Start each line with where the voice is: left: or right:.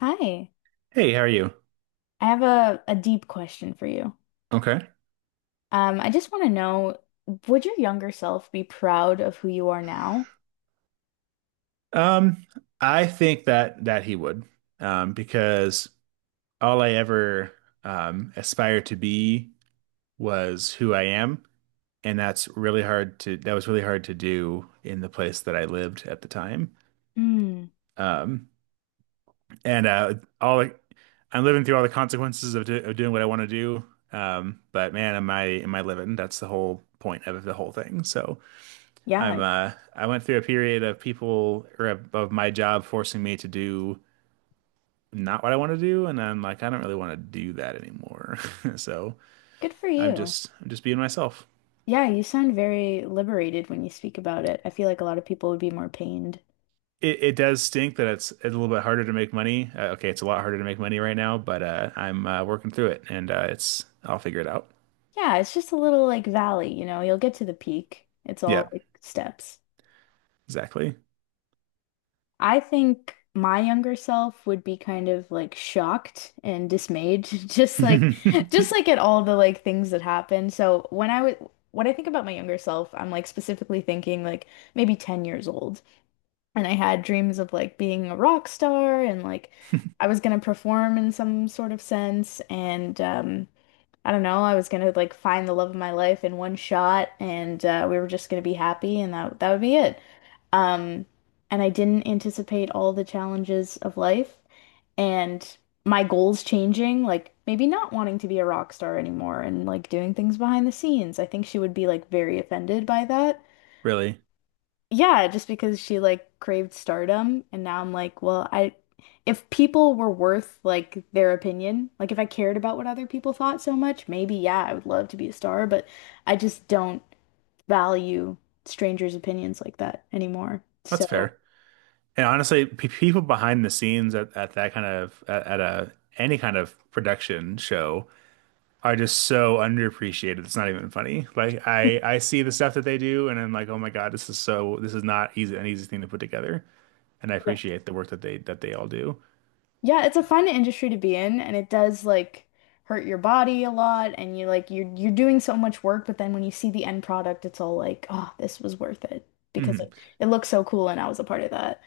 left: Hi,
right: Hey, how are you?
left: I have a deep question for you.
right: Okay.
left: I just want to know, would your younger self be proud of who you are now?
right: Um, I think that he would, because all I ever aspired to be was who I am, and that was really hard to do in the place that I lived at the time.
left: Hmm.
right: Um, and all I'm living through all the consequences of doing what I want to do. But man, am I living? That's the whole point of the whole thing. So. I'm
left: Yeah,
right: I went through a period of people or of my job forcing me to do not what I want to do, and I'm like, I don't really want to do that anymore. So
left: good for you.
right: I'm just being myself.
left: Yeah, you sound very liberated when you speak about it. I feel like a lot of people would be more pained.
right: It does stink that it's a little bit harder to make money. Okay, it's a lot harder to make money right now, but I'm working through it, and it's I'll figure it out.
left: Yeah, it's just a little like valley, you'll get to the peak. It's
right: Yeah,
left: all like steps.
right: exactly.
left: I think my younger self would be kind of like shocked and dismayed, just like at all the like things that happened. So when I think about my younger self, I'm like specifically thinking like maybe 10 years old. And I had dreams of like being a rock star and like I was gonna perform in some sort of sense, and I don't know, I was gonna like find the love of my life in one shot, and we were just gonna be happy and that would be it. Um, and I didn't anticipate all the challenges of life and my goals changing, like maybe not wanting to be a rock star anymore and like doing things behind the scenes. I think she would be like very offended by that,
right: Really,
left: yeah, just because she like craved stardom, and now I'm like, well, I if people were worth like their opinion, like if I cared about what other people thought so much, maybe yeah, I would love to be a star, but I just don't value strangers' opinions like that anymore.
right: that's
left: So,
right: fair. And honestly, p people behind the scenes at a any kind of production show are just so underappreciated. It's not even funny. Like I see the stuff that they do and I'm like, "Oh my God, this is not easy an easy thing to put together." And I
left: yeah.
right: appreciate the work that they all do.
left: Yeah, it's a fun industry to be in, and it does like hurt your body a lot, and you like you're doing so much work, but then when you see the end product, it's all like, oh, this was worth it, because
right: Mhm.
left: it, looks so cool, and I was a part of that.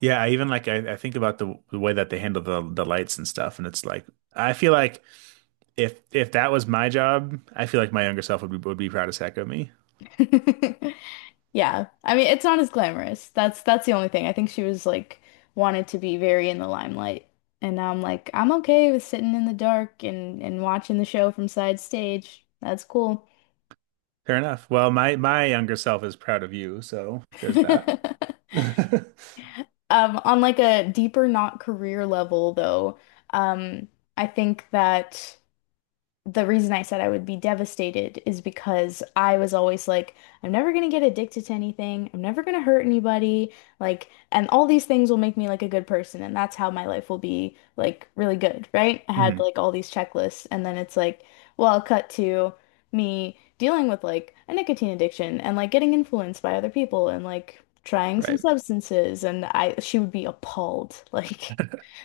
right: Yeah, I even like I think about the way that they handle the lights and stuff and it's like I feel like if that was my job, I feel like my younger self would be proud as heck of me.
left: Yeah. I mean, it's not as glamorous. That's the only thing. I think she was like wanted to be very in the limelight. And now I'm like, I'm okay with sitting in the dark and watching the show from side stage. That's cool.
right: Fair enough. Well, my younger self is proud of you, so there's that.
left: On like a deeper, not career level though, um, I think that the reason I said I would be devastated is because I was always like, I'm never gonna get addicted to anything. I'm never gonna hurt anybody. Like, and all these things will make me like a good person, and that's how my life will be like really good, right? I had
right: Mhm.
left: like all these checklists, and then it's like, well, cut to me dealing with like a nicotine addiction and like getting influenced by other people and like trying some
right: Right.
left: substances, and I she would be appalled. Like,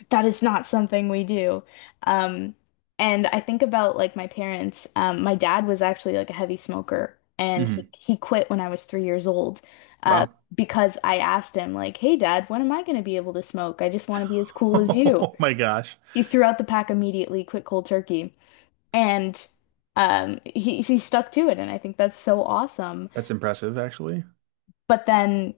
left: that is not something we do. Um, and I think about like my parents. My dad was actually like a heavy smoker, and he
right: Mhm.
left: he quit when I was 3 years old, uh,
right: Wow.
left: because I asked him like, "Hey, Dad, when am I going to be able to smoke? I just want to be as cool as you."
right: Oh my gosh.
left: He threw out the pack immediately, quit cold turkey, and he stuck to it, and I think that's so awesome.
right: That's impressive, actually.
left: But then,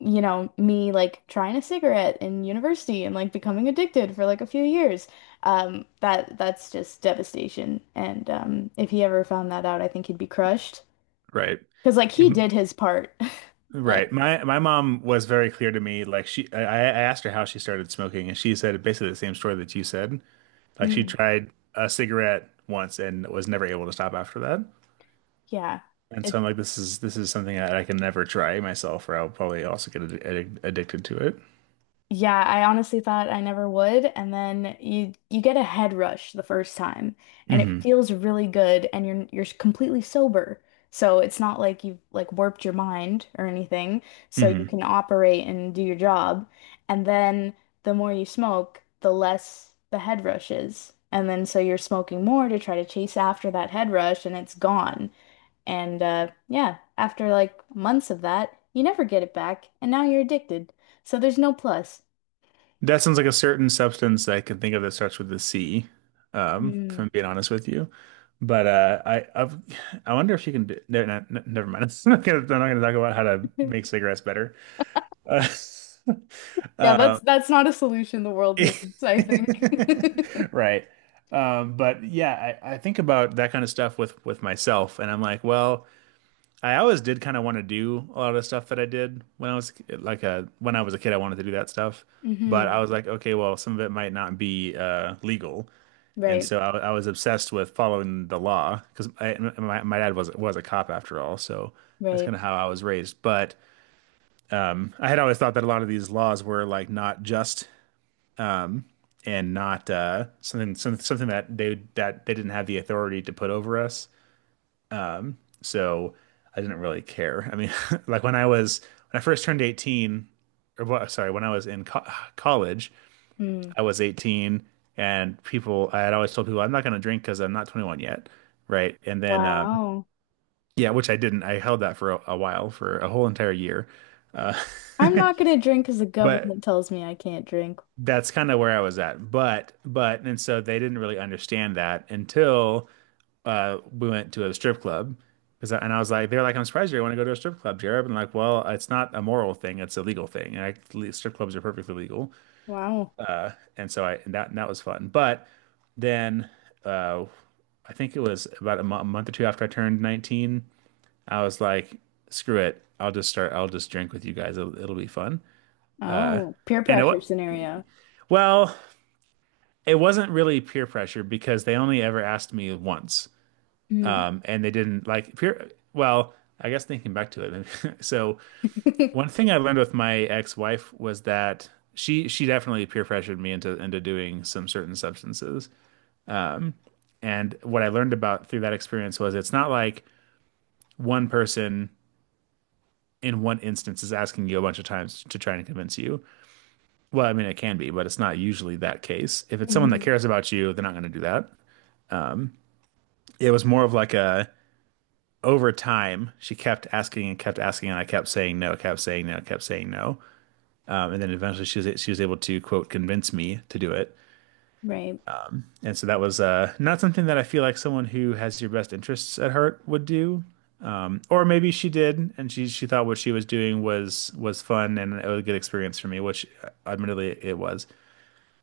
left: you know, me like trying a cigarette in university and like becoming addicted for like a few years. That's just devastation. And if he ever found that out, I think he'd be crushed.
right: Right.
left: Because like he
right: Um,
left: did his part.
right: Right.
left: But
right: My mom was very clear to me. Like I asked her how she started smoking, and she said basically the same story that you said. Like she
left: mm,
right: tried a cigarette once and was never able to stop after that.
left: yeah.
right: And so
left: it
right: I'm like, this is something that I can never try myself, or I'll probably also get addicted to it.
left: Yeah, I honestly thought I never would, and then you get a head rush the first time, and it
right: hmm
left: feels really good, and you're completely sober, so it's not like you've like warped your mind or anything, so you
right: hmm
left: can operate and do your job, and then the more you smoke, the less the head rush is, and then so you're smoking more to try to chase after that head rush, and it's gone, and yeah, after like months of that, you never get it back, and now you're addicted, so there's no plus.
right: That sounds like a certain substance that I can think of that starts with the C, if
left: Mm.
right: I'm being honest with you. But I've, I wonder if you can do, no, no, no, never mind. I'm not gonna talk about how to make cigarettes better. Uh,
left: Yeah, that's
right: um,
left: that's not a solution the world needs, I think.
right: right. But yeah, I think about that kind of stuff with myself, and I'm like, well. I always did kind of want to do a lot of stuff that I did when I was like a when I was a kid. I wanted to do that stuff, but
left: hmm
right: I was like, okay, well, some of it might not be legal, and
left: Right,
right: so I was obsessed with following the law because my dad was a cop after all, so that's
left: right.
right: kind of how I was raised. But I had always thought that a lot of these laws were like not just and not something that they didn't have the authority to put over us. So I didn't really care. I mean, like when I was, when I first turned 18, when I was in co college,
left: Mm.
right: I was 18 and I had always told people, I'm not going to drink because I'm not 21 yet. Right. And then,
left: Wow.
right: yeah, which I didn't. I held that for a while, for a whole entire year. Uh,
left: I'm not gonna drink because the
right: but
left: government tells me I can't drink.
right: that's kind of where I was at. And so they didn't really understand that until we went to a strip club because and I was like, they're like, I'm surprised you want to go to a strip club, Jared. And like, well, it's not a moral thing; it's a legal thing. Strip clubs are perfectly legal,
left: Wow.
right: and so I and that was fun. But then uh, I think it was about a a month or two after I turned 19, I was like, screw it, I'll just drink with you guys. It'll be fun.
left: Oh, peer
right: And it
left: pressure scenario.
right: well, it wasn't really peer pressure because they only ever asked me once,
left: Mm.
right: and they didn't like peer. Well, I guess thinking back to it, so one thing I learned with my ex-wife was that she definitely peer pressured me into doing some certain substances. And what I learned about through that experience was it's not like one person in one instance is asking you a bunch of times to try and convince you. Well, I mean it can be, but it's not usually that case. If it's someone that
left: Mhm.
right: cares about you, they're not going to do that. It was more of like a over time, she kept asking, and I kept saying no, kept saying no, kept saying no. And then eventually she was able to quote convince me to do it.
left: Right.
right: And so that was not something that I feel like someone who has your best interests at heart would do. Or maybe she did, and she thought what she was doing was fun and it was a good experience for me, which admittedly it was.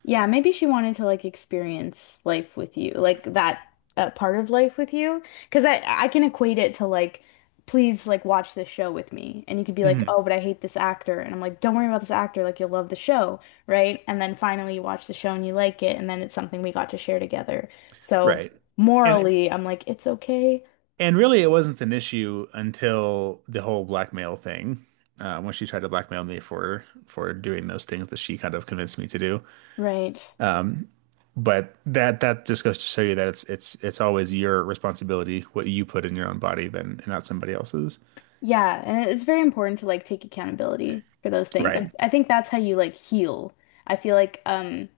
left: Yeah, maybe she wanted to like experience life with you, like that part of life with you. Because I can equate it to like, please like watch this show with me, and you could be like,
right: hmm
left: oh, but I hate this actor, and I'm like, don't worry about this actor, like you'll love the show, right? And then finally you watch the show and you like it, and then it's something we got to share together. So
right: Right.
left: yeah.
right: And
left: Morally, I'm like, it's okay,
right: and really it wasn't an issue until the whole blackmail thing, when she tried to blackmail me for doing those things that she kind of convinced me to do.
left: right?
right: But that just goes to show you that it's always your responsibility what you put in your own body than and not somebody else's.
left: Yeah, and it's very important to like take accountability for those things.
right: Right.
left: I think that's how you like heal. I feel like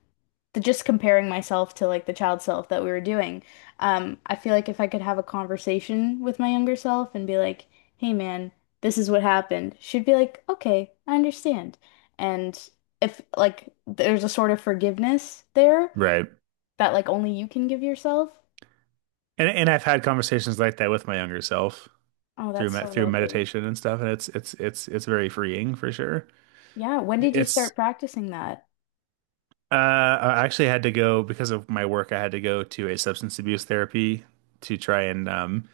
left: the just comparing myself to like the child self that we were doing. I feel like if I could have a conversation with my younger self and be like, "Hey man, this is what happened." She'd be like, "Okay, I understand." And if like there's a sort of forgiveness there
right: Right.
left: that like only you can give yourself.
right: And I've had conversations like that with my younger self
left: Oh, that's so
right: through
left: lovely.
right: meditation and stuff, and it's very freeing for sure.
left: Yeah, when did you
right: It's
left: start practicing that?
right: I actually had to go because of my work, I had to go to a substance abuse therapy to try and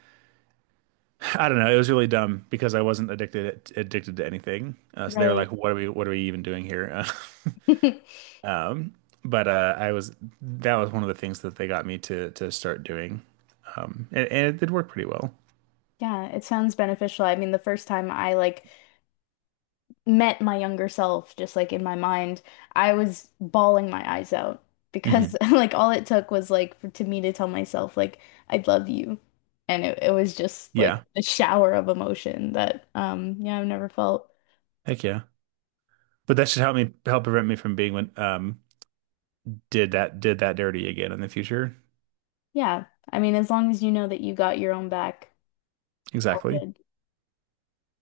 right: I don't know, it was really dumb because I wasn't addicted to anything. So they were like,
left: Right.
right: what are we even doing here? um but I was that was one of the things that they got me to start doing. And it did work pretty well.
left: Yeah, it sounds beneficial. I mean, the first time I like met my younger self, just like in my mind, I was bawling my eyes out because
right: hmm
left: like all it took was like to me to tell myself like I love you. And it was just like
right: Yeah.
left: a shower of emotion that yeah, I've never felt.
right: Heck yeah. But that should help me help prevent me from being when did that dirty again in the future.
left: Yeah. I mean, as long as you know that you got your own back, it's all
right: Exactly.
left: good.